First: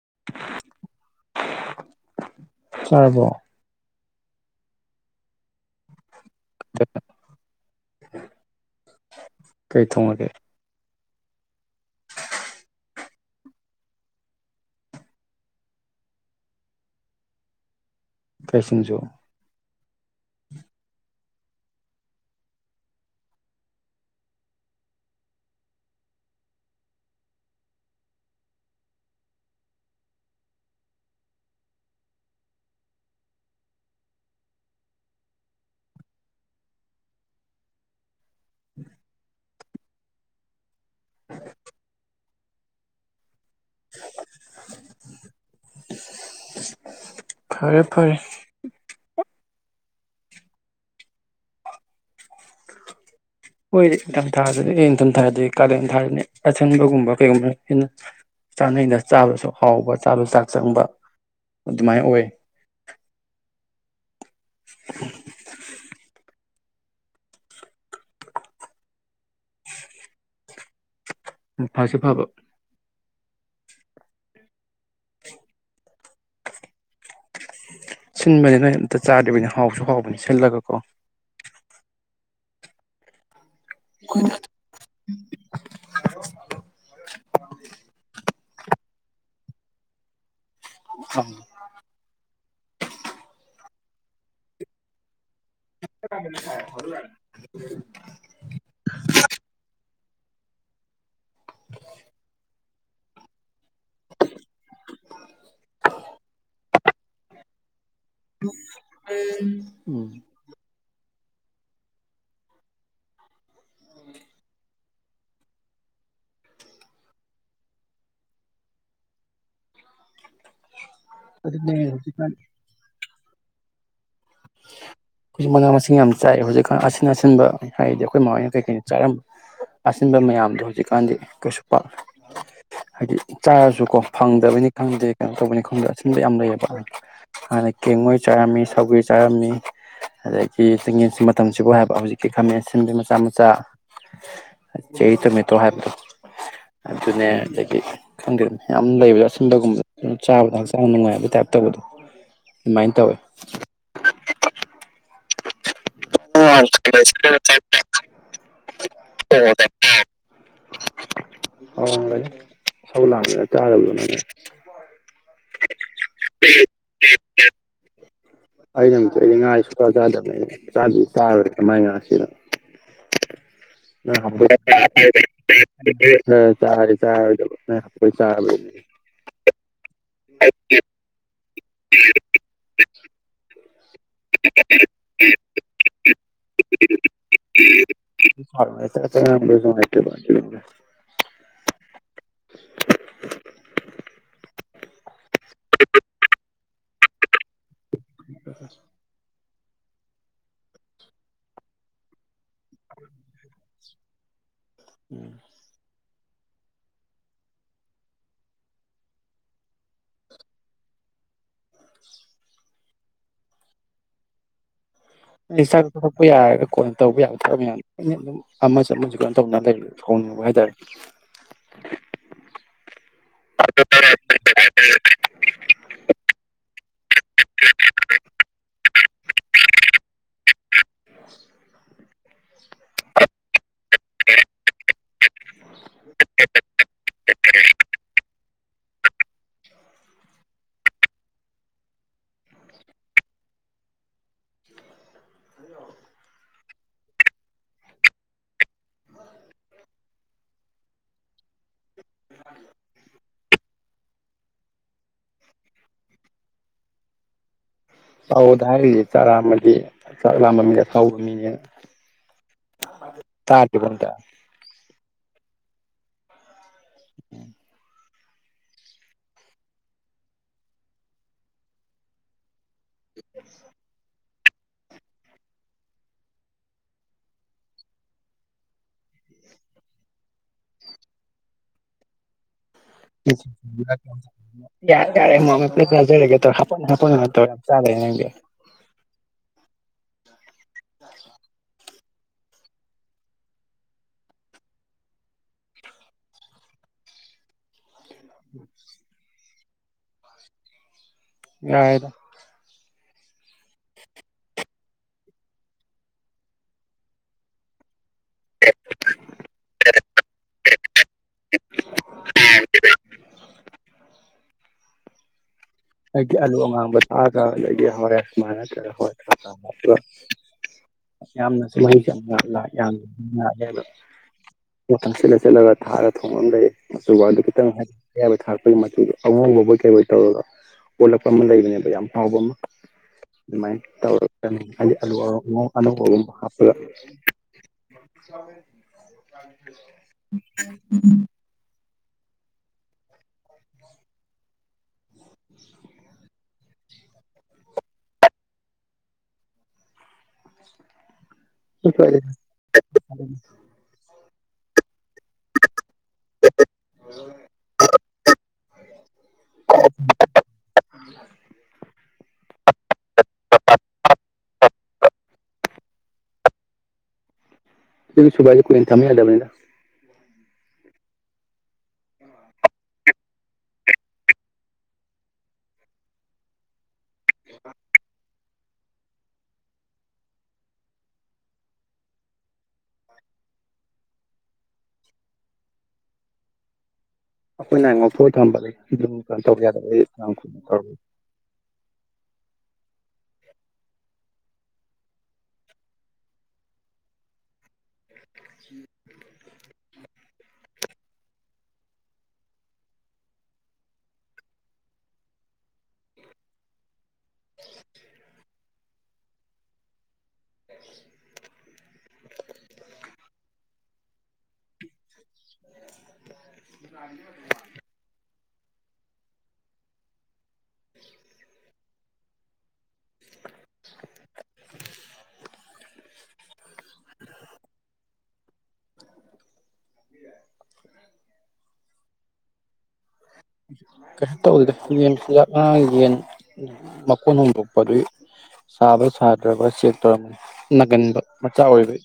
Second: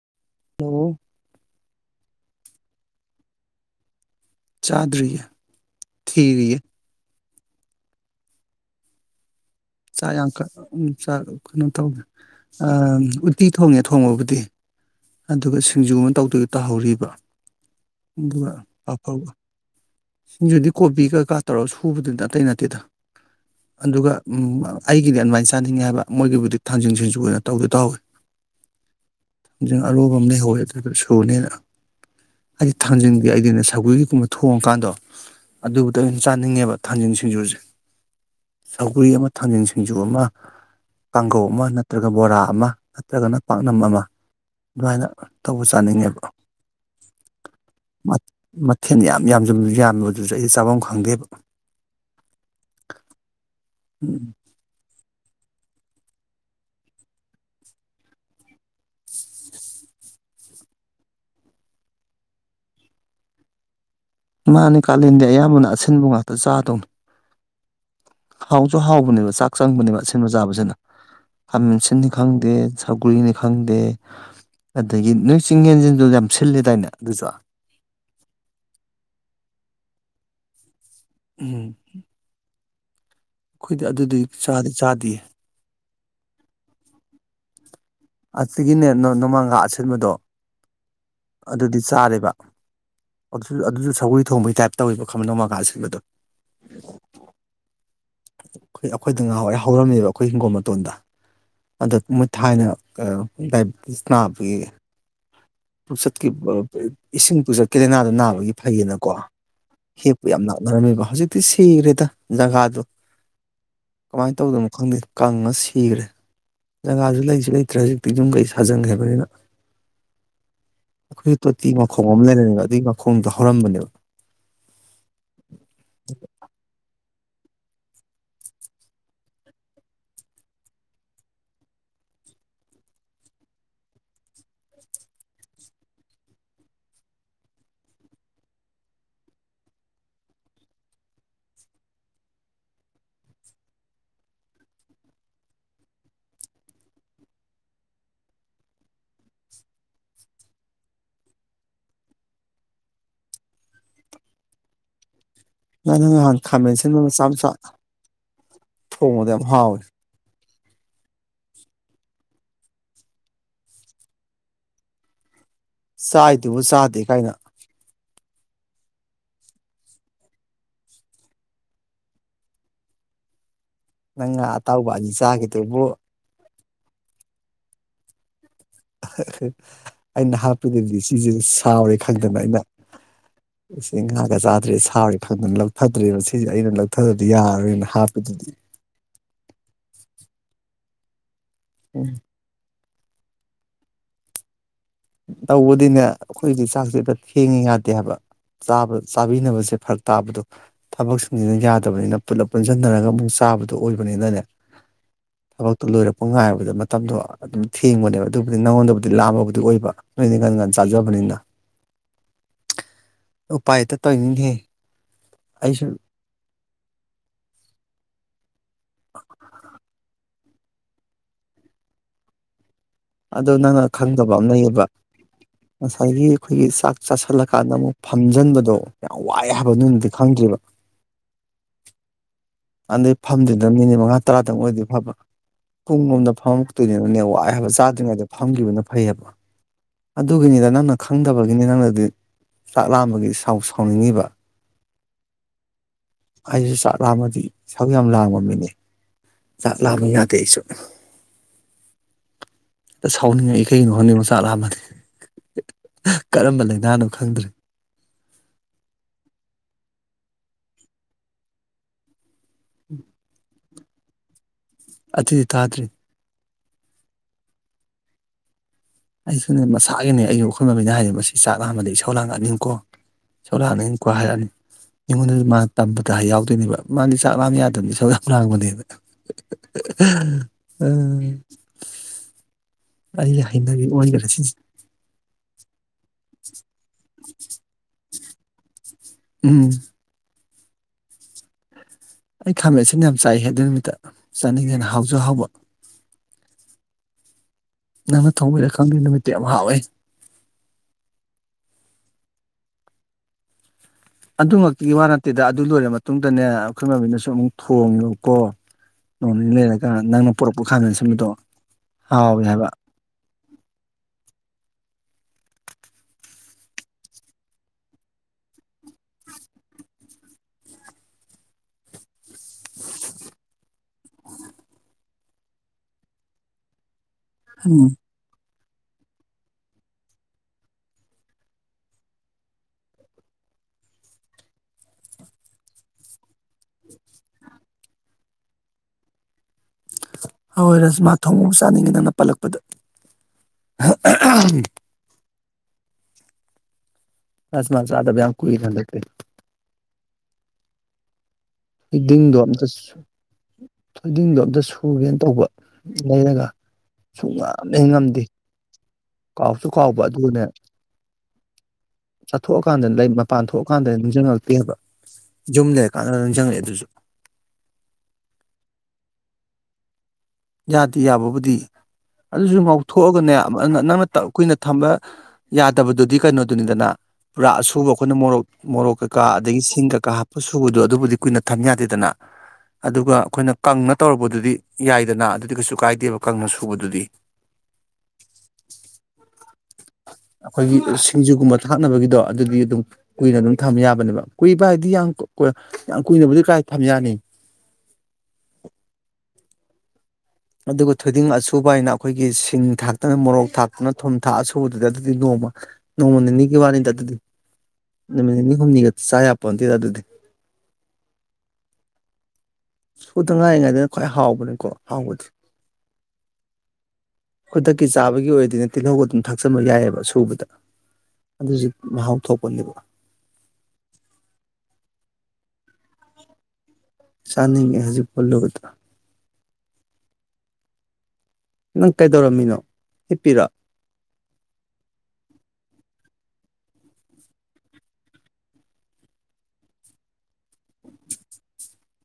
[unintelligible] ꯇꯥꯔꯕꯣ ꯆꯥꯗꯔꯤ ꯊꯤꯔꯤꯌꯦ [unintelligible] ꯆꯥꯏ ꯑꯪꯀ ꯎꯝ ꯆꯥꯛ ꯀꯩꯅꯣ ꯇꯧꯒꯦ ꯑꯥ ꯎꯠꯇꯤ ꯊꯣꯡꯉꯦ ꯊꯣꯡꯕꯕꯨꯗꯤ ꯑꯗꯨꯒ ꯁꯤꯡꯖꯨ ꯑꯃ ꯇꯧꯗꯣꯏꯒ ꯇꯍꯧꯔꯤꯕ ꯑꯗꯨꯒ ꯀꯩ ꯁꯤꯡꯖꯨ ꯑꯐꯕ ꯁꯤꯡꯖꯨꯗꯤ ꯀꯣꯕꯤ ꯀꯀꯥ ꯇꯧꯔꯒ ꯁꯨꯕꯗꯨꯗꯤ ꯑꯇꯩ ꯅꯠꯇꯦꯗ ꯑꯗꯨꯒ ꯑꯩꯒꯤꯗꯤ ꯑꯗꯨꯃꯥꯏꯅ ꯆꯥꯅꯤꯡꯉꯦ ꯍꯥꯏꯕ ꯃꯣꯏꯒꯤꯕꯨꯗꯤ ꯊꯥꯡꯖꯤꯡꯁꯤꯡꯁꯨ ꯑꯣꯏꯅ ꯇꯧꯗꯩ ꯇꯧꯍꯧꯏ ꯊꯥꯡꯖꯤꯡ ꯑꯔꯣꯕ ꯑꯃ ꯂꯩꯍꯧꯋꯦ ꯑꯗꯨ ꯁꯨꯅꯦꯅ ꯍꯥꯏꯗꯤ ꯊꯥꯡꯖꯤꯡꯗꯤ ꯑꯩꯗꯤꯅ ꯁꯧꯒ꯭ꯔꯤ ꯒꯨꯝꯕ ꯊꯣꯡꯉꯀꯥꯟꯗꯣ ꯑꯗꯨꯕꯨꯗ ꯑꯣꯏꯅ ꯆꯥꯅꯤꯡꯉꯦꯕ ꯊꯥꯡꯖꯤꯟ ꯁꯤꯡꯖꯨꯁꯦ ꯁꯧꯒ꯭ꯔꯤ ꯑꯃ ꯊꯥꯡꯖꯤꯡꯁꯤ ꯖꯨ ꯑꯃ ꯀꯥꯡꯒꯧ ꯑꯃ ꯅꯠꯇ꯭ꯔꯒ ꯕꯣꯔꯥ ꯑꯃ ꯅꯠꯇꯒꯅ ꯄꯥꯛꯅꯝ ꯑꯃ ꯑꯗꯨꯃꯥꯏꯅ ꯇꯧꯕ ꯆꯥꯅꯤꯡꯉꯦꯕ ꯐꯔꯦ ꯐꯔꯦ ꯃꯊꯦꯜ ꯌꯥꯝ ꯌꯥꯝꯖꯟꯕ ꯃꯗꯨꯁꯨ ꯑꯩꯗꯤ ꯆꯥꯐꯝ ꯈꯪꯗꯦꯕ ꯍꯣꯏ ꯅꯤꯡꯊꯝ ꯎꯝ ꯊꯥꯗꯗꯤ ꯏ ꯅꯤꯡꯊꯝ ꯊꯥ ꯑꯗꯩ ꯀꯥꯂꯦꯟ ꯊꯥꯗꯅꯤ ꯑꯁꯤꯟꯕꯒꯨꯝꯕ ꯀꯩꯒꯨꯝꯕ ꯍꯦꯟꯅ ꯆꯥꯅꯩꯅ ꯆꯥꯕꯁꯨ ꯍꯥꯎꯕ ꯆꯥꯕꯁꯨ ꯆꯥꯛ ꯆꯪꯕ ꯑꯗꯨꯃꯥꯏꯅ ꯑꯣꯏ ꯃꯥꯅꯦ ꯀꯥꯂꯦꯟꯗꯤ ꯑꯌꯥꯝꯕꯅ ꯑꯁꯤꯟꯕ ꯉꯥꯛꯇ ꯆꯥꯗꯨꯝ ꯍꯥꯎꯁꯨ ꯍꯥꯎꯕꯅꯦꯕ ꯆꯥꯛ ꯆꯪꯕꯅꯦꯕ ꯑꯁꯤꯟꯕ ꯆꯥꯕꯁꯤꯅ ꯐꯁꯨ ꯈꯃꯦꯟꯁꯤꯟꯅꯤ ꯐꯕ ꯈꯪꯗꯦ ꯁꯧꯒ꯭ꯔꯤꯅꯤ ꯈꯪꯗꯦ ꯑꯗꯒꯤ ꯅꯣꯏ ꯆꯤꯡ ꯌꯦꯟꯁꯤꯟꯗꯨ ꯌꯥꯝ ꯁꯤꯜꯂꯦ ꯗꯥꯢꯅꯦ ꯑꯗꯨꯁꯨ ꯁꯤꯟꯕꯅꯤꯅ ꯑꯝꯇ ꯆꯥꯗꯔꯤꯕꯅꯤ ꯍꯥꯎꯁꯨ ꯍꯥꯎꯕꯅꯤ ꯁꯤꯜꯂꯒ ꯀꯣ ꯎꯝ ꯑꯈꯣꯏꯗꯤ ꯑꯗꯨꯗꯤ ꯆꯥꯗꯤ ꯆꯥꯗꯤꯌꯦ ꯑꯗꯨꯗꯒꯤꯅꯦ ꯅꯣꯡꯃꯥꯡꯒꯥ ꯑꯁꯤꯟꯕꯗꯣ ꯑꯗꯨꯗꯤ ꯆꯥꯔꯦꯕ ꯑꯗꯨꯁꯨ ꯑꯗꯨꯁꯨ ꯁꯧꯒ꯭ꯔꯤ ꯊꯣꯡꯕꯒꯤ ꯇꯥꯏ꯭ꯞ ꯇꯧꯋꯦꯕ ꯈꯪꯕ ꯅꯣꯡꯃꯥꯡꯒꯥ ꯑꯁꯤꯟꯕꯗꯣ [unintelligible] ꯑꯈꯣꯏꯗ ꯉꯥꯍꯥꯎꯋꯥꯢ ꯍꯧꯔꯝꯃꯦꯕ ꯑꯈꯣꯏ ꯍꯤꯡꯒꯣꯜ ꯃꯇꯣꯟꯗ ꯑꯗ ꯃꯣꯏ ꯊꯥꯏꯅ ꯗꯥꯏꯕꯤꯇꯤꯁ ꯅꯥꯕ ꯒꯤ ꯄꯨꯆꯠꯀꯤ ꯏꯁꯤꯡ ꯄꯨ ꯆꯠꯀꯤ ꯂꯩꯅꯥꯗꯣ ꯅꯥꯕꯒꯤ ꯐꯩꯌꯦꯅꯕꯀꯣ ꯎꯝ ꯍꯦꯛꯄ ꯌꯥꯝ ꯂꯥꯛꯅꯔꯝꯃꯦꯕ ꯍꯧꯖꯤꯛ ꯁꯤꯈ꯭ꯔꯦꯗ ꯖꯒꯥꯗꯣ ꯀꯃꯥꯏꯅ ꯇꯧꯗꯅꯣ ꯈꯪꯗꯦ ꯀꯪꯉ ꯁꯤꯈ꯭ꯔꯦ ꯖꯒꯥꯁꯨ ꯂꯩꯁꯨ ꯂꯩꯇ꯭ꯔꯦ ꯍꯧꯖꯤꯛꯇꯤ ꯌꯨꯝ ꯀꯩ ꯁꯥꯖꯟꯈ꯭ꯔꯥꯕꯅꯤꯅ ꯑꯈꯣꯏ ꯇꯣꯇꯤ ꯑꯗꯨꯅꯦ ꯃꯈꯣꯡ ꯑꯃ ꯍꯧꯖꯤꯛꯀꯥꯟ ꯂꯩꯔꯝꯃꯦꯕ ꯑꯗꯨꯒꯤ ꯃꯈꯣ ꯈꯣꯡꯗ ꯍꯧꯔꯝꯕꯅꯦꯕ ꯑꯈꯣꯢꯖꯨ ꯃꯅꯥ ꯃꯁꯤꯡ ꯌꯥꯝ ꯆꯥꯏ ꯍꯧꯖꯤꯛꯀꯥꯟ ꯑꯁꯤꯟꯕ ꯍꯥꯏꯗꯤ ꯑꯩꯈꯣꯏ ꯃꯃꯣꯏꯅ ꯀꯩꯀꯩꯅ ꯆꯥꯔꯝꯕ ꯑꯁꯤꯟꯕ ꯃꯌꯥꯝꯗꯣ ꯍꯧꯖꯤꯛꯀꯥꯟꯗꯤ ꯀꯩꯁꯨ ꯄꯥꯛ ꯍꯥꯏꯗꯤ ꯆꯥꯔꯁꯨꯀꯣ ꯐꯪꯗꯕꯅꯤ ꯈꯪꯗꯦ ꯀꯩꯅꯣ ꯇꯧꯕꯅꯤ ꯈꯪꯗꯦ ꯑꯁꯤꯟꯕ ꯌꯥꯝ ꯂꯩꯌꯦꯕ ꯍꯥꯟꯅ ꯀꯦꯡꯉꯣꯏ ꯆꯥꯔꯝꯃꯤ ꯁꯧꯒ꯭ꯔꯤ ꯆꯥꯔꯝꯃꯤ ꯑꯗꯒꯤ ꯆꯤꯡꯌꯦꯟꯁꯤ ꯃꯇꯝꯁꯤꯕꯨ ꯍꯥꯏꯕ ꯍꯧꯖꯤꯛꯀꯤ ꯈꯥꯃꯦꯟ ꯑꯁꯤꯟꯕꯤ ꯃꯆꯥ ꯃꯆꯥ ꯆꯦꯔꯤ ꯇꯣꯃꯦꯇꯣ ꯍꯥꯏꯕꯗꯣ ꯑꯗꯨꯅꯦ ꯑꯗꯒꯤ ꯈꯪꯗꯦ ꯌꯥꯝ ꯂꯩꯕꯗꯣ ꯑꯁꯤꯟꯕꯒꯨꯝꯕꯗ ꯆꯥꯕꯗ ꯍꯛꯆꯥꯡ ꯅꯨꯡꯉꯥꯏꯕ ꯇꯥꯏꯞ ꯇꯧꯢ ꯑꯗꯨꯃꯥꯏꯅ ꯇꯧꯋꯦ ꯅꯪ ꯅꯪ ꯅꯍꯥꯟ ꯈꯥꯃꯦꯟ ꯑꯁꯤꯟꯕ ꯃꯆꯥ ꯃꯆꯥ ꯊꯣꯡꯕꯗꯣ ꯌꯥꯝ ꯍꯥꯎꯋꯦ ꯍꯥꯎꯔꯝꯒꯅꯤ ꯏꯁꯧ ꯂꯥꯡꯉꯤ ꯉꯩꯗ ꯆꯥꯗꯕꯗꯣ ꯆꯥꯏꯗꯨꯕꯨ ꯆꯥꯗꯦ ꯀꯥꯏꯅ ꯑꯩ ꯅꯨꯃꯤꯠꯇꯣ ꯑꯩꯗꯤ ꯉꯥ ꯁꯦ ꯁꯨꯡꯆꯥ ꯆꯥꯗꯕꯅꯤ ꯆꯥ ꯆꯥꯔꯣꯏꯗ ꯃꯥꯏ ꯉꯥꯁꯤꯗꯅ ꯅꯪ ꯉꯥ ꯑꯇꯥꯎꯕ ꯑꯅꯤ ꯆꯥꯈꯤꯗꯨꯕꯨ [unintelligible] ꯆꯥ ꯆꯥ ꯄꯣꯏ ꯆꯥ [inaudible] ꯑꯩꯅ ꯍꯥꯞꯄꯗꯗꯤ ꯁꯤꯁꯦ ꯁꯥꯎꯔꯦ ꯈꯪꯗꯅ ꯑꯩꯅ ꯃꯁꯤ ꯉꯥꯒ ꯆꯥꯗ꯭ꯔꯦ ꯁꯥꯎꯔꯦ ꯈꯪꯗꯅ ꯂꯧꯊꯗ꯭ꯔꯦ ꯑꯩꯁꯦ ꯑꯩꯅ ꯂꯧꯗꯔꯗꯤ ꯌꯥꯔꯣꯏꯅ ꯍꯥꯞꯄꯤꯗꯨꯗꯤ ꯑꯣ ꯎꯝ ꯆꯥꯡꯁꯤꯗ ꯍꯦꯡꯉꯤ ꯉꯥꯇꯦ ꯍꯥꯏꯕ ꯆꯥꯕꯤꯅꯕꯁꯦ ꯁꯦ ꯐꯔꯛ ꯇꯥꯕꯗꯣ ꯊꯕꯛꯁꯤꯡꯁꯤꯅ ꯌꯥꯗꯕꯅꯤꯅ ꯄꯨꯂꯞ ꯄꯨꯟꯁꯤꯟꯅꯔꯒ ꯑꯃꯨꯛ ꯆꯥꯕꯗꯣ ꯑꯣꯏꯕꯅꯤꯅꯅꯦ ꯎꯝ ꯊꯕꯛꯇꯣ ꯂꯣꯏꯔꯛ ꯄ ꯉꯥꯏꯕꯗ ꯃꯇꯝꯗꯣ ꯑꯗꯨꯝ ꯊꯦꯡꯕꯅꯦꯕ ꯑꯗꯨꯕꯨꯗꯤ ꯅꯉꯣꯟꯗꯕꯨꯗꯤ ꯂꯥꯝꯕꯕꯨꯗꯤ ꯑꯣꯏꯕ ꯅꯣꯏꯅꯤ ꯉꯟꯅ ꯉꯟꯅ ꯆꯥꯖꯕꯅꯤꯅ [inaudible] ꯎꯄꯥꯏ ꯂꯩꯇ ꯇꯧꯋꯤꯅꯤꯅꯦ ꯅꯤꯁꯥꯄ ꯌꯥ ꯀꯅ ꯇꯧꯕ ꯌꯥꯕ ꯊꯕꯛ ꯃꯌꯥꯝ ꯑꯗꯨꯝ ꯑꯃꯁꯨ ꯑꯃꯁꯨ ꯀꯩꯅꯣ ꯇꯧꯅ ꯂꯩ ꯁꯥꯎꯅꯤꯡꯕ ꯍꯥꯏꯇꯥꯔꯦ ꯑꯗꯣ ꯅꯪꯅ ꯈꯪꯗꯕ ꯑꯃ ꯂꯩꯌꯦꯕ ꯉꯁꯥꯏꯒꯤ ꯑꯩꯈꯣꯏꯒꯤ ꯆꯥꯛ ꯆꯥꯥꯁꯜꯂꯀꯥꯟꯗ ꯑꯃꯨꯛ ꯐꯝꯖꯟꯕꯗꯣ ꯌꯥꯝ ꯋꯥꯏꯌꯦ ꯍꯥꯏꯕ ꯅꯣꯏꯅꯗꯤ ꯈꯪꯗ꯭ꯔꯤꯕ ꯑꯗꯩ ꯐꯝꯗꯗꯅ ꯃꯤꯅꯤꯠ ꯃꯉꯥ ꯇꯔꯥꯗꯪ ꯑꯣꯏꯗꯤ ꯐꯕ ꯄꯨꯡꯂꯣꯝꯗ ꯐꯝꯃꯛꯇꯣꯏꯅꯤꯅꯅꯦ ꯋꯥꯏ ꯍꯥꯏꯕ ꯆꯥꯗ꯭ꯔꯤꯉꯩꯗ ꯐꯝꯈꯤꯕꯅ ꯐꯩꯑꯦꯕ ꯑꯗꯨꯒꯤꯅꯤꯗ ꯅꯪꯅ ꯈꯪꯗꯕꯒꯤꯅꯤ ꯅꯪꯅꯗꯤ ꯆꯥꯛ ꯂꯥꯝꯕꯒꯤ ꯁꯥꯎꯣꯣ ꯁꯥꯎꯅꯤꯡꯉꯤꯕ ꯑꯩꯁꯨ ꯆꯥꯛ ꯂꯥꯝꯃꯗꯤ ꯥꯏꯁꯧ ꯌꯥꯝ ꯂꯥꯡꯕ ꯃꯤꯅꯦ ꯆꯥꯛ ꯂꯥꯝꯕ ꯌꯥꯗꯦ ꯑꯩꯁꯨ ꯑ ꯁꯥꯎꯅꯤꯡꯉꯦ ꯑꯩꯈꯣꯏꯅ ꯍꯣꯡꯅꯤꯡꯉꯣ ꯆꯥꯛ ꯂꯥꯝꯕꯅꯤ ꯀꯔꯝꯕ ꯂꯥꯏꯅꯥꯅꯣ ꯈꯪꯗ꯭ꯔꯦ ꯊꯥꯎꯗ ꯍꯥꯏꯔꯤꯁ ꯆꯥꯛꯔꯥ ꯑꯃꯗꯤ ꯆꯔꯥ ꯃꯤꯡꯗ ꯊꯥꯎꯕ ꯃꯤꯉꯦ ꯎꯝ ꯇꯥꯔꯒꯦꯕꯟꯗ ꯑꯗꯨꯏ ꯇꯥꯗꯔꯤ ꯑꯩꯁꯨꯅꯦ ꯃꯁꯥꯒꯤꯅꯦ ꯑꯩꯒꯤ ꯎꯈꯣꯏꯕꯩꯅ ꯍꯥꯏꯔ ꯃꯁꯤ ꯆꯥꯛ ꯂꯥꯝꯕꯗꯩ ꯁꯧ ꯂꯥꯡꯒꯅꯤꯀꯣ ꯆꯂꯛꯑꯅꯤ ꯏ ꯀꯋꯥ ꯍꯥꯏꯑꯅꯤ ꯑꯩꯉꯣꯟꯗꯁꯨ ꯃꯥ ꯇꯝꯕꯗ ꯍꯥꯏ ꯌꯥꯎꯗꯣꯏꯅꯦꯕ ꯃꯥꯗꯤ ꯆꯥꯛꯂꯥꯝ ꯌꯥꯗꯕꯅꯤ ꯏꯁꯧ ꯌꯥꯝ ꯂꯥꯡꯕꯅꯦꯕ ꯎꯝ ꯌꯥꯔꯦꯔꯦꯒꯦ ꯍꯥꯄ ꯍꯥꯄ ꯆꯔꯦꯦ ꯎꯝ [inaudible] ꯑꯩ ꯈꯥꯃꯦꯟꯠꯁꯤꯅ ꯌꯥꯝ ꯆꯥꯏ ꯍꯥꯏ ꯑꯗꯨ ꯅꯨꯃꯤꯠꯇ ꯆꯥꯅꯤꯡꯉꯦꯅ ꯍꯥꯎꯁꯨ ꯍꯥꯎꯕ ꯅꯪꯅ ꯊꫭꯡꯕꯩꯔ ꯈꯪꯗꯦ ꯅꯨꯃꯤꯠꯇꫭ ꯍꯝ ꯍꯧꯋꯦ ꯌꯥꯔꯦꯗ ꯑꯗꯨꯉꯛꯇꯒꯤ ꯋꯥ ꯅꯠꯇꯦꯗ ꯑꯗꯨ ꯂꯣꯏꯔ ꯃꯇꯨꯡꯗꯅꯦ ꯑꯩꯈꯣꯏ ꯃꯃꯤꯅꯁꯨ ꯑꯃꯨꯛ ꯊꯣꯡꯉꯦ ꯀꯣ ꯅꯣꯡꯅꯤ ꯂꯩꯔꯀꯥꯟꯗ ꯅꯪꯅ ꯄꯨꯔꯛꯄ ꯈꯥꯃꯦꯟ ꯑꯁꯤꯟꯕꯗꯣ ꯍꯥꯎꯋꯦ ꯍꯥꯏꯕ ꯑꯗꯒꯤ ꯑꯂꯨ ꯑꯉꯥꯡꯕ ꯊꯥꯛꯑꯒ ꯑꯗꯒꯤ ꯍꯣꯔꯦꯟ ꯁꯨꯃꯥꯏꯅ ꯅꯠꯇ꯭ꯔꯒ ꯍ ꯊ ꯌꯥꯝꯅ ꯁꯨꯝꯍꯩ ꯌꯥꯝ ꯂꯥꯛꯑꯦ ꯑꯗ ꯋꯥ ꯁꯤꯠꯂ ꯆꯠꯂꯒ ꯊꯥꯔ ꯊꯣꯡꯉ ꯑꯃ ꯂꯩꯌꯦ ꯊꯧꯕꯥꯜꯗ ꯈꯤꯇꯪ ꯍꯥꯏ ꯎꯝ ꯑꯌꯥꯕ ꯊꯥꯔꯛ ꯑꯩꯈꫭꯏꯒꯤ ꯃꯆꯨꯗꯣ ꯑꯍꯣꯡꯕꯕꯨꯣꯏ ꯀꯩꯕꯥꯏ ꯇꯧꯔꯒ ꯑꯣꯜꯂꯛꯄ ꯑꯃ ꯂꯩꯕꯅꯦꯕ ꯌꯥꯝ ꯍꯥꯎꯕ ꯑꯃ ꯑꯗꯨꯃꯥꯏꯅ ꯇꯧꯔꯀꯅꯤ ꯍꯥꯏꯗꯤ ꯑꯂꯨ ꯑꯅꯧꯕ ꯒꯨꯝꯕ ꯍꯥꯞꯄꯒ ꯍꯥꯋꯥꯏ ꯔꯖꯃꯥ ꯊꯣꯡꯕꯕꯨ ꯆꯥꯅꯤꯡꯉꯤꯗ ꯄꯜꯂꯛꯄꯗ [inaudible] ꯔꯁꯃꯥ ꯆꯥꯗꯕ ꯌꯥꯝ ꯀꯨꯏꯔꯦ ꯍꯟꯗꯛꯇꯩ [inaudible] ꯊꫭꯏꯗꯤꯡꯗꫭ ꯑꯝꯇ ꯁꯨ ꯊꫭꯏꯗꯤꯡꯗꫭ ꯑꯝꯇꯥ ꯁꯨꯒꯦꯅ ꯇꯧꯕ ꯂꯩꯔꯒ ꯁꯨꯡꯉꯝ ꯍꯦꯛ ꯉꯝꯗꯦ ꯀꯥꯎꯁꯨ ꯀꯥꯎꯕ ꯑꯗꯨꯒꯅꯦ ꯆꯠꯊꯣꯛꯑꯀꯥꯟꯗ ꯂꯩ ꯃꯄꯥꯟ ꯊꯣꯛꯑꯀꯥꯟꯗ ꯅꯤꯡꯁꯤꯡꯉꯛꯇꯦꯕ ꯌꯨꯝ ꯂꯩꯔꯀꯥꯟꯗꯗ ꯅꯤꯡꯖꯪ ꯉꯛꯑꯦ ꯑꯗꯨꯖꯨ ꯊꫭꯏꯗꯤꯡ ꯁꯨꯒꯥꯏꯕꯖꯦ‌ꯀꯨꯏꯅ ꯊꯝꯌꯥꯗꯕꯅꯤꯗ ꯌꯥꯗꯦ ꯌꯥꯕꯕꯨꯗꯤ ꯑꯗꯨꯁꯨ ꯉꯧꯊꯣꯛꯑꯒꯅꯦ ꯅꯪꯅ ꯀꯨꯏꯅ ꯊꯝꯕ ꯌꯥꯗꯕꯗꯨꯗꯤ ꯀꯩꯅꯣꯗꯨꯅꯤꯗꯅ ꯄꯨꯔꯥ ꯑꯁꯨꯕ ꯑꯩꯈꯣꯏꯅ ꯃꯣꯔꯣꯛ ꯃꯣꯔꯣꯛ ꯀꯩꯀꯥ ꯑꯗꯒꯤ ꯁꯤꯡ ꯀꯩꯀꯥ ꯍꯥꯞꯄ ꯁꯨꯕꯗꯣ ꯑꯗꯨꯕꯨꯗꯤ ꯀꯨꯏꯅ ꯊꯝ ꯌꯥꯗꯦꯗꯅ ꯑꯗꯨꯒ ꯑꯩꯈꯣꯏꯅ ꯀꯪꯅ ꯇꯧꯔꯨꯔꯕꯗꯨꯗꯤ ꯌꯥꯏ ꯗꯅ ꯑꯗꯨꯗꯤ ꯀꯩꯁꯨ ꯀꯥꯏꯗꯦꯕ ꯀꯪꯅ ꯁꯨꯕꯗꯨꯗꯤ ꯑꯩꯈꯣꯏꯅ ꯉꯥꯛꯊꯣꯏ ꯊꯝꯕ ꯂꯩ ꯑꯗꯨꯝ ꯀꯩꯅꯣ ꯇꯧ ꯌꯥꯗꯕꯦ ꯑꯩ ꯀꯨꯏꯅ ꯇꯧ ꯑꯩꯈꯣꯏꯒꯤ ꯁꯤꯡꯖꯨꯒꯨꯝꯕ ꯊꯥꯛꯅꯕꯒꯤꯗꯣ ꯑꯗꯨꯗꯤ ꯑꯗꯨꯝ ꯀꯨꯏꯅ ꯑꯗꯨꯝ ꯊꯝ ꯌꯥꯕꯅꯦꯕ ꯀꯨꯏꯕ ꯍꯥꯏꯗꯤ ꯌꯥꯝ ꯌꯥꯝ ꯀꯨꯏꯅꯕꯕꯨꯗꯤ ꯀꯥꯏ ꯊꯝ ꯌꯥꯅꯤ [inaudible] ꯑꯗꯨꯒ ꯊꯣꯏꯗꯤꯡ ꯑꯁꯨꯕ ꯍꯥꯏꯅ ꯑꯩꯈꯣꯏꯒꯤ ꯁꯤꯡ ꯊꯥꯛꯇꯅ ꯃꯣꯔꯣꯛ ꯊꯥꯛꯇꯅ ꯊꯨꯝ ꯊꯥꯛ ꯑꯁꯨꯨꯕꯗꯨꯗꯤ ꯑꯗꯨꯗꯤ ꯅꯣꯡꯃ ꯅꯣꯡꯃꯅꯤꯒꯤ ꯋꯥꯅꯤꯗ ꯑꯗꯨꯗꯤ ꯅꯃꯤꯠ ꯅꯤꯅꯤ ꯍꯨꯝꯅꯤꯒ ꯆꯥꯏ ꯄꫭꯟꯇꯦꯗ ꯑꯗꯨꯗꯤ [inaudible] ꯁꯨꯗ ꯉꯥꯏꯔꯤꯉꯩꯗꯅ ꯈ꯭ꯋꯥꯏ ꯍꯥꯎꯕꯅꯤꯀꯣ ꯍꯥꯎꯕꯗꯤ ꯈꯨꯗꯛꯀꯤ ꯆꯥꯕꯒꯤ ꯑꯣꯏꯔꯗꯤ ꯇꯤꯜꯍꯧꯒ ꯊꯛꯆꯟꯕ ꯌꯥꯏꯌꯦꯕ ꯁꯨꯕꯗ ꯑꯗꯨꯖꯨ ꯃꯥꯍꯥꯎ ꯊꯣꯛ ꯄꯅꯦꯕ ꯆꯥꯅꯤꯡꯉꯦ ꯍꯧꯖꯤꯛ ꯄꯜꯂꯨꯕꯗ ꯅꯪ ꯀꯩꯗꯧꯔꯝꯃꯤꯅꯣ ꯍꯤꯞꯄꯤꯔꯣ ꯀꯩꯩꯅ ꯇꯧꯕꯗꯗ ꯌꯦꯖ ꯌꯦꯟ ꯃꯀꯣꯟ ꯍꯣꯡꯗꯣꯛꯄꯗꯨ ꯁꯥꯕ ꯁꯥꯗ꯭ꯔꯕ ꯆꯦꯛ ꯇꯧꯔꯝ ꯅꯥꯒꯟꯕ ꯃꯆꯥ ꯑꯣꯏꯕꯩ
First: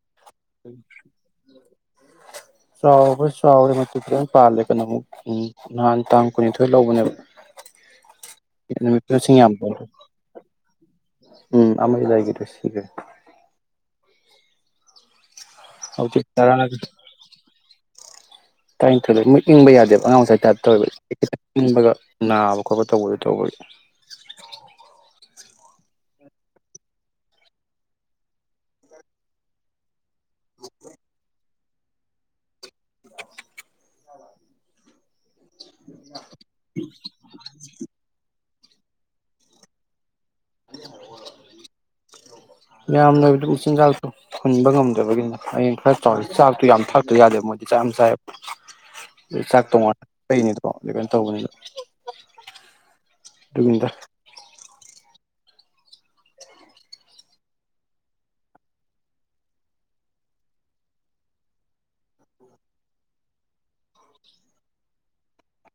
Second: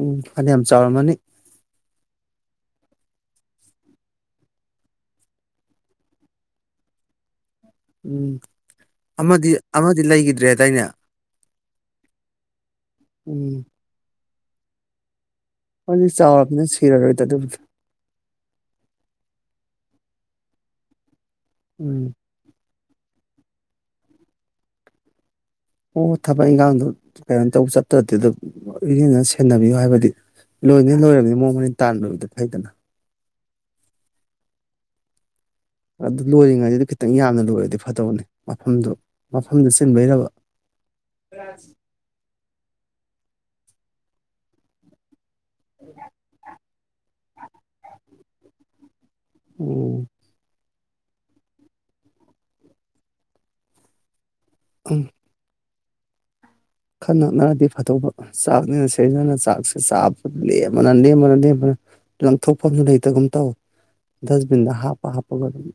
ꯎꯝ ꯐꯅ ꯌꯥꯝ ꯆꯥꯎꯔꯝꯃꯅꯤ ꯆꯥꯎꯕ ꯆꯥꯎꯔꯦ ꯃꯨꯗꯤ ꯂꯣꯏ ꯄꯥꯜꯂꯦ ꯀꯩꯅꯣꯃꯨꯛ ꯎ ꯅꯍꯥꯟ ꯇꯥꯡ ꯀꯨꯟꯅꯤꯊꯣꯏ ꯂꯧꯕꯅꯦꯕ ꯎꯝ ꯅꯨꯃꯤꯠꯇꯨ ꯁꯤꯡ ꯑꯃꯗꯤ ꯌꯥꯝ ꯄꯣꯛꯑꯦ ꯑꯃꯗꯤ ꯂꯩꯈꯤꯗ꯭ꯔꯦꯗꯥꯏꯅꯦ ꯎꯝ ꯑꯃꯥ ꯂꯩꯒꯤꯗꯔ꯭ꯦ ꯎꯝ ꯍꯧꯖꯤꯛ ꯇꯔ ꯆꯥꯎꯔꯕꯅꯤꯅ ꯁꯤꯔꯔꯣꯏꯗ ꯑꯗꯨꯕꯨꯗꯤ ꯇꯔꯥꯅꯤꯊꯣꯏ ꯃꯨꯠ ꯏꯪꯕ ꯌꯥꯗꯦꯕ ꯑꯉꯥꯡ ꯎꯝ [unintelligible] [unintelligible] ꯈꯣꯠꯄ ꯇꯧꯕꯗꯤ ꯇꯧꯕꯗꯤ ꯑꯣ ꯊꯕꯛ ꯏꯪꯈꯥꯡꯗꯣ ꯀꯩꯅꯣ ꯇꯧꯕ ꯆꯠꯇ꯭ꯔꯗꯤ ꯑꯗꯨ ꯏꯅ ꯁꯦꯟꯅꯕꯤꯌꯨ ꯍꯥꯏꯕꯗꯤ ꯂꯣꯏꯅꯦ ꯂꯣꯏꯔꯕꯅꯤ ꯃꯑꯣꯡ ꯃꯔꯤꯟ ꯇꯥꯟꯕꯗꯨꯗꯤ ꯐꯩꯗꯅ ꯑꯗꯨ ꯂꯣꯏꯔꯤꯉꯩꯁꯤꯗ ꯈꯤꯇꯪ ꯌꯥꯝꯅ ꯂꯣꯏꯔꯗꯤ ꯐꯠꯇꯕꯅꯦ ꯃꯐꯝꯗꯨ ꯃꯐꯝꯗꯨ ꯆꯤꯟꯕꯩꯔꯕ ꯑꯁ ꯌꯥꯝꯅꯕꯗꯨ ꯃꯆꯤꯟꯖꯥꯛꯇ ꯍꯨꯟꯕ ꯉꯝꯗꯕꯒꯤꯅ [unintelligible] ꯊꯛꯇ ꯌꯥꯗꯦꯕ ꯃꯣꯏꯗꯤ ꯆꯥꯏꯕ ꯆꯥꯛ ꯎꯝ ꯇꯣꯡꯉꯥꯟꯅ ꯂꯩꯅꯤꯗꯣ ꯃꯥꯏꯅ ꯇꯧꯕꯅꯤꯗ ꯑꯗꯨꯒꯤꯇ ꯎꯝ ꯈꯟ ꯅꯛꯅꯔꯗꯤ ꯐꯠꯇꯣꯛꯕ ꯆꯥꯛꯅꯤꯅ ꯁꯤꯖꯅ ꯆꯥꯛꯁꯦ ꯆꯥꯕ ꯂꯦꯝꯕꯅ ꯂꯦꯝꯕꯅ ꯂꯦꯝꯕꯅ ꯂꯪꯊꯣꯛꯐꯝ ꯂꯩꯇꯒꯨꯝ ꯇꯧꯋ ꯗꯁꯕꯤꯟꯗ ꯍꯥꯞꯄ ꯍꯥꯞꯄꯒ ꯑꯗꯨꯝ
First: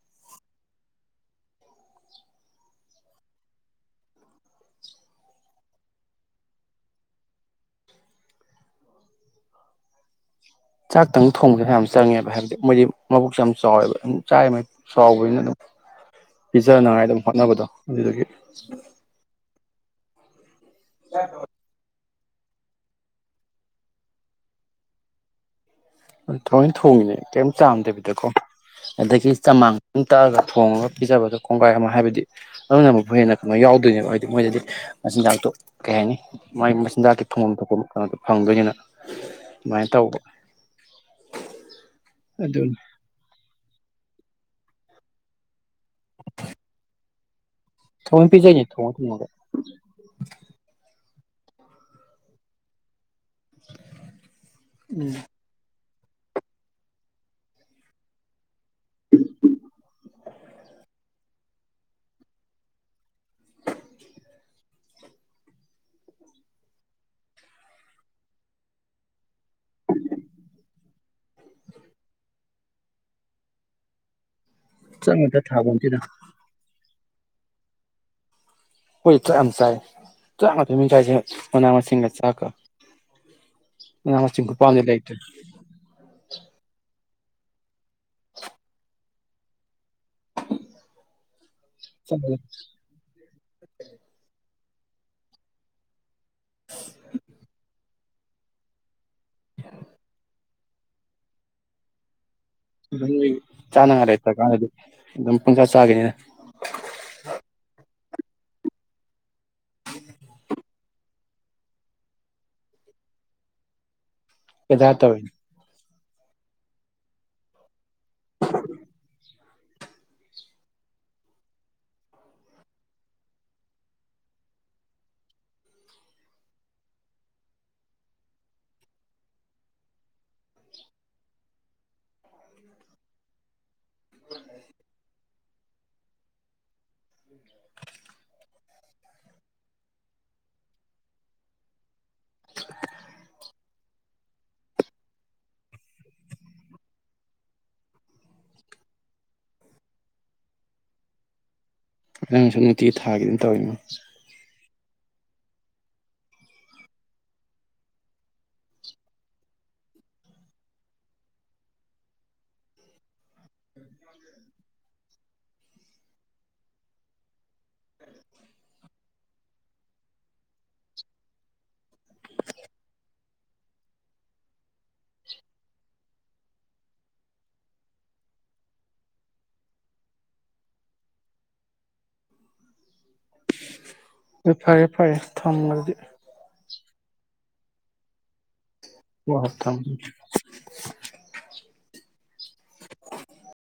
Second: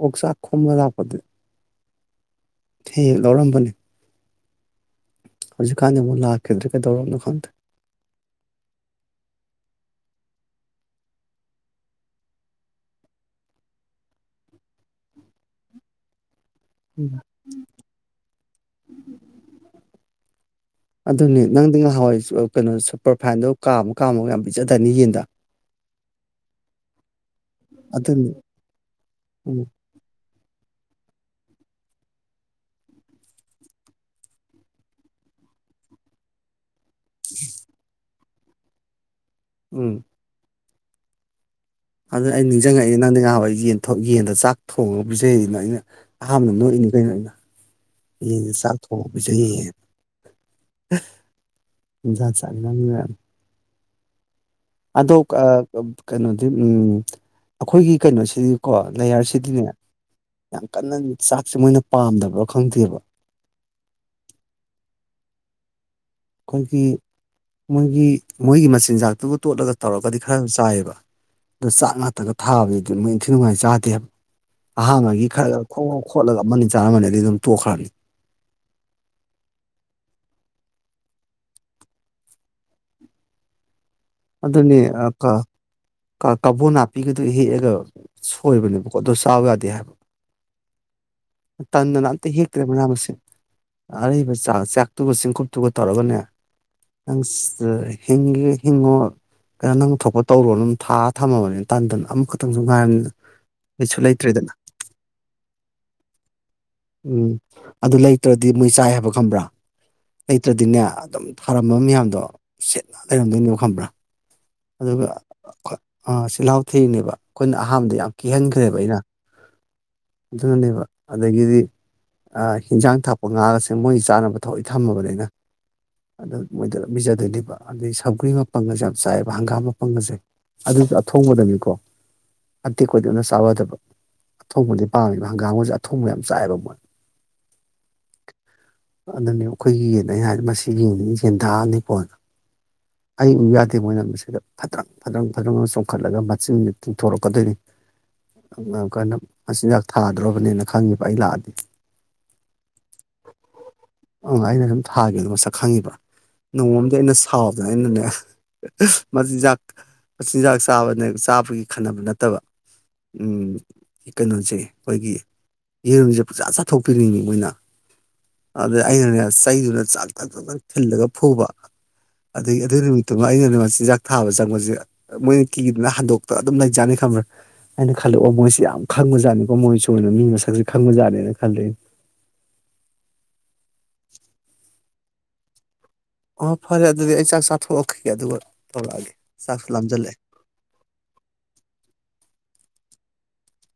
ꯑꯣꯛꯁꯥ ꯈꯝꯕ ꯂꯄꯗ ꯍꯦꯛ ꯂꯧꯔꯝꯕꯅꯤ ꯍꯧꯖꯤꯛꯀꯥꯟꯗꯤ ꯑꯃꯨꯛ ꯂꯥꯛꯈꯤꯗ꯭ꯔꯤ ꯀꯩꯗꯧꯔꯝꯅꯣ ꯈꯪꯗꯦ ꯆꯥꯛꯇꯪ ꯊꯣꯡꯕꯁꯤꯅ ꯌꯥꯝ ꯆꯪꯉꯦꯕ ꯍꯥꯏꯕꯗꯤ ꯃꯣꯏꯗꯤ ꯃꯕꯨꯛꯁꯨ ꯌꯥꯝ ꯆꯥꯎꯋꯦꯕ ꯑꯗꯨ ꯆꯥꯛ ꯆꯥꯎꯕꯅꯤꯅ ꯑꯗꯨꯝ ꯄꯤꯖꯅꯉꯥꯏ ꯎꯝ ꯑꯗꯨꯝ ꯍꯣꯠꯅꯕꯗꯣ ꯑꯗꯨꯗꯒꯤ ꯑꯗꯨꯅꯦ ꯅꯪꯗꯤ ꯅꯥꯍꯟꯅꯥꯏ ꯀꯩꯅꯣ ꯁꯨꯄꯔꯐꯥꯏꯟꯗꯣ ꯀꯥꯝꯨ ꯀꯥꯝꯃꯨ ꯌꯥꯝ ꯄꯤꯖꯗꯅꯤ ꯌꯦꯟꯗ ꯊꯥꯑꯣꯏꯅ ꯊꯣꯡꯉꯤꯅꯦ ꯀꯩꯝ ꯆꯥꯝꯗꯕꯤꯗꯀꯣ ꯑꯗꯨꯅꯤ ꯑꯗꯒꯤ ꯎꯝ ꯆꯃꯥꯡ ꯑꯃ ꯇꯛꯑꯒ ꯊꯣꯡꯉꯒ ꯄꯤꯖꯕꯗꯣ ꯀꯣꯡꯒꯥꯏ ꯑꯃ ꯍꯥꯏꯕꯗꯤ ꯑꯗꯨꯅꯃꯛꯄꯨ ꯍꯦꯟꯅ ꯀꯩꯅꯣ ꯌꯥꯎꯗꯣꯏꯅꯦꯕ ꯍꯥꯏꯗꯤ ꯃꯣꯏꯗꯗꯤ ꯃꯆꯤꯟꯖꯥꯛꯇꯣ ꯀꯩ ꯍꯥꯏꯅꯤ ꯃꯥꯏ [unintelligible] ꯐꯪꯗꯣꯏꯅꯤꯅ ꯑꯗꯨꯃꯥꯏꯅ ꯇꯧꯕ ꯑꯗꯨ ꯑꯩ ꯑꯗꯨꯅꯤ ꯅꯤꯡꯁꯤꯡꯉꯛꯏꯦ ꯅꯪꯗꯤ ꯉꯍꯕ ꯑꯩ ꯌꯦꯊꯣꯛ ꯌꯦꯟꯗ ꯆꯥꯛ ꯊꯣꯡꯉꯒ ꯄꯤꯖꯩ ꯑꯩꯅ ꯑꯩꯅ ꯑꯍꯥꯟꯕꯗ ꯅꯣꯛꯏꯅꯤ ꯀꯩꯅꯣ ꯑꯩꯅ ꯊꯑꯣꯏꯅ ꯌꯦꯗꯤ ꯄꯤꯖꯩꯅꯦ ꯊꯣꯡꯉ ꯁꯥꯊꯕ ꯊꯣꯡꯉꯒ ꯆ ꯌꯥ ꯆ ꯑꯗꯣ ꯀꯩꯅꯣꯗꯤ ꯎ ꯑꯩꯈꯣꯏꯒꯤ ꯀꯩꯅꯣꯁꯤꯗꯤ ꯀꯣ ꯂꯩꯌꯥꯔꯁꯤꯗꯤꯅꯦ ꯌꯥꯝ ꯀꯟꯅꯅꯤ ꯆꯥꯛꯁꯦ ꯃꯣꯏꯅ ꯄꯥꯝꯗꯕ꯭ꯔꯥ ꯈꯪꯗꯦꯕ ꯑꯩꯈꯣꯏꯒꯤ ꯃꯣꯏꯒꯤ ꯃꯣꯏꯒꯤ ꯃꯆꯤꯟꯖꯥꯛꯇꯨꯒ ꯇꯣꯠꯂꯒ ꯇꯧꯔꯒꯗꯤ ꯈꯔ ꯆꯥꯏꯑꯕ ꯑꯗꯨ ꯆꯥꯛ ꯉꯥꯛꯇꯒ ꯊꯥꯕꯅꯤ ꯑꯗꯨ ꯃꯣꯏ ꯏꯊꯤ ꯅꯨꯡꯉꯥꯏ ꯆꯥꯗꯦꯕ ꯑꯍꯥꯡꯉꯒꯤ ꯆꯥꯛꯉꯥꯛꯇ ꯈꯔ ꯈꯔ ꯊꯥꯕ ꯈꯣꯡ ꯅꯠꯇꯦꯗ ꯈꯣꯠꯂꯒ ꯑꯃꯅꯤ ꯆꯥꯃꯅꯦꯗꯤ ꯑꯗꯨꯝ ꯇꯣꯛꯈ꯭ꯔꯅꯤ ꯍꯣꯏ ꯇ ꯑ ꯆ ꯇ ꯊ ꯃꯤ ꯌꯥ ꯃꯅꯥ ꯑꯃ ꯁꯤꯁꯤꯡ ꯆꯀ ꯑꯗꯨ ꯑꯗꯨꯅꯤ ꯑ ꯀꯥ ꯀ ꯀꯕꯣ ꯅꯥꯄꯤꯒꯗꯨ ꯍꯦꯛꯑꯒ ꯁꯣꯏꯕ ꯀ ꯑꯗꯨ ꯇꯥꯎꯒꯗ ꯍꯥꯏꯕ ꯇꯗꯅ ꯑꯝꯇ ꯍꯦꯛꯇ꯭ꯔꯦ ꯃꯅꯥ ꯃꯁꯤꯡꯁꯦ ꯑꯔꯩꯕ ꯆꯥꯛꯁꯦ ꯆꯥꯛꯇꯨꯒ ꯆꯤꯡꯀꯨꯞꯇꯨꯒ ꯇꯧꯔꯒꯅꯦ ꯍꯪꯁ ꯍꯤꯡ ꯍꯤꯡꯉꯣ ꯀꯩꯅ ꯅꯪ ꯊꯣꯛꯄ ꯇꯧꯔꯣ ꯅꯝ ꯊꯥ ꯊꯝꯃꯕꯅꯤꯅ ꯇꯟꯇꯟ ꯑꯃꯛꯈ ꯑꯗꯨ ꯆꯒꯔꯥꯏꯠꯇ ꯀꯗꯤ ꯑꯗꯨꯝꯄꯨꯟ ꯆ ꯆꯅꯤ ꯎꯝ ꯑꯗꯨ ꯂꯩꯇ꯭ꯔꯗꯤ ꯃꯣꯏ ꯆꯥꯏ ꯍꯥꯏꯕ ꯈꯪꯕ꯭ꯔꯥ ꯂꯩꯇ꯭ꯔꯗꯤꯅꯦ ꯑꯗꯨꯝ ꯊꯥꯔꯝꯕ ꯃꯌꯥꯝꯗꯣ ꯁꯦꯠꯅ ꯂꯩꯔꯝꯗꯣꯏꯅꯦꯕ ꯈꯪꯕ꯭ꯔꯥ ꯕꯦꯖꯥꯔ ꯑꯗꯨꯒ ꯇꯧꯔꯤꯅꯤ ꯑ ꯆꯤꯜꯍꯥꯎ ꯊꯦꯡꯅꯦꯕ ꯑꯩꯈꯣꯏꯅ ꯑꯍꯥꯥꯟꯕꯗ ꯌꯥꯝ ꯀꯤꯍꯟꯈ꯭ꯔꯦꯕ ꯑꯩꯅ ꯑꯗꯨꯅꯅꯦꯕ ꯑꯗꯒꯤꯗꯤ ꯍꯤꯟꯖꯥꯡ ꯊꯥꯛꯄ ꯉꯥꯒꯁꯦ ꯃꯣꯏ ꯆꯥꯅꯕ ꯊꯑꯣꯏ ꯊꯝꯃꯕꯅꯤꯅ ꯑꯗꯨ ꯃꯣꯏꯗ ꯄꯤꯖꯗꯣꯏꯅꯦꯕ ꯑꯗꯨꯩ ꯁꯝꯒ꯭ꯔꯤ ꯃꯄꯪꯒꯁꯦ ꯌꯥꯝ ꯆꯥꯏꯑꯕ ꯍꯪꯒꯥꯝ ꯃꯄꯪꯒꯁꯦ ꯑꯗꯨꯁꯨ ꯑꯊꯣꯡꯕꯗꯅꯤꯀꯣ ꯐꯇꯦꯛ ꯀꯣꯏꯗꯣꯛꯅ ꯆꯥꯔꯗꯕ ꯑꯊꯣꯡꯕꯗꯤ ꯄꯥꯝꯃꯤꯕ ꯍꯪꯒꯥꯝ ꯑꯃꯁꯁꯦ ꯑꯊꯣꯡꯕ ꯌꯥꯝ ꯆꯥꯏꯑꯕ ꯃꯣꯏꯅ ꯑꯗꯨꯅꯦ ꯑꯩꯈꯣꯏꯒꯤꯅ ꯍꯥꯏꯗꯤ ꯃꯁꯤ ꯌꯦꯡꯅꯤꯡꯉꯤꯁꯤ ꯁꯦꯟꯊꯥꯛꯑꯅꯤꯀꯣꯅ ꯑꯩꯕꯨꯨꯛ ꯌꯥꯗꯦ ꯃꯣꯏꯅ ꯃꯁꯤꯗ ꯐꯗ꯭ꯔꯪ ꯐꯗ꯭ꯔꯪ ꯐꯗ꯭ꯔꯪ ꯆꯣꯡꯈꯠꯂꯒ ꯃꯆꯤꯟꯁꯤ ꯇꯤꯡꯊꯣꯔꯛꯀꯗꯣꯏꯅꯤ ꯀꯅ ꯃꯆꯤꯟꯖꯥꯛ ꯊꯥꯗ꯭ꯔꯕꯅꯦꯅ ꯈꯪꯉꯦꯕ ꯑꯩ ꯂꯥꯛꯑꯗꯤ ꯅꯪꯁꯨ ꯅꯨꯡꯇꯤꯒꯤ ꯊꯥꯒꯤ ꯑꯗꯨꯝ ꯇꯧꯋꯅꯣ ꯊꯥꯒꯦꯅꯣ ꯃꯁꯛ ꯈꯪꯉꯤꯕ ꯅꯣꯡꯃꯝꯗꯤ ꯑꯩꯅ ꯁꯥꯎꯗꯅ ꯑꯩꯅꯅꯦ ꯃꯆꯤꯟꯖꯥꯛ ꯃꯆꯤꯟꯖꯥꯛ ꯆꯥꯕ ꯆꯥꯕꯒꯤ ꯈꯟꯅꯕ ꯅꯠꯇꯕ ꯀꯩꯅꯣꯁꯦ ꯑꯩꯈꯣꯏꯒꯤ ꯌꯦꯔꯨꯝꯁꯦ ꯄꯨꯖꯥ ꯆꯥꯊꯣꯛꯄꯤꯅꯤꯡꯉꯤ ꯃꯣꯏꯅ ꯑꯗꯩ ꯑꯩꯅꯅꯦ ꯆꯩꯗꯨꯅ ꯆꯥꯛ ꯊꯛꯛ ꯊꯤꯜꯂꯒ ꯐꯨꯕ ꯑꯗꯒꯤ ꯑꯗꯨꯒꯤ ꯅꯨꯃꯤꯠꯇꯨꯃ ꯑꯩꯅꯅꯦ ꯃꯆꯤꯟꯖꯥꯛ ꯊꯥꯕ ꯆꯪꯕꯁꯦ ꯃꯣꯏꯅ ꯀꯤꯗꯨꯅ ꯍꯟꯗꯣꯛꯇ ꯑꯗꯨꯝ ꯂꯩꯖꯥꯅꯤ ꯈꯪꯕ꯭ꯔꯥ ꯍꯥꯏꯅ ꯈꯜꯂꯛꯑꯣ ꯃꯣꯏꯁꯤ ꯌꯥꯝ ꯈꯪꯕꯖꯥꯠꯅꯤ ꯃꯣꯏꯁꯨꯅ ꯃꯤ ꯃꯁꯛꯁꯦ ꯈꯪꯕꯖꯥꯠꯅꯦꯅ ꯈꯜꯂꯤꯦ ꯐꯔꯌꯦ ꯐꯌꯦ ꯊꯝꯗꯤ ꯑꯣ ꯐꯔꯦ ꯑꯗꯨꯗꯤ ꯑꯩ ꯆꯥꯛ ꯆꯊꯣꯛꯈ ꯑꯗꯨ ꯇꯧꯔꯛꯑꯒꯦ ꯍꯣꯏ ꯍꯣꯏ ꯆꯥꯛ ꯊꯝꯃꯦ ꯂꯖꯜꯂꯦ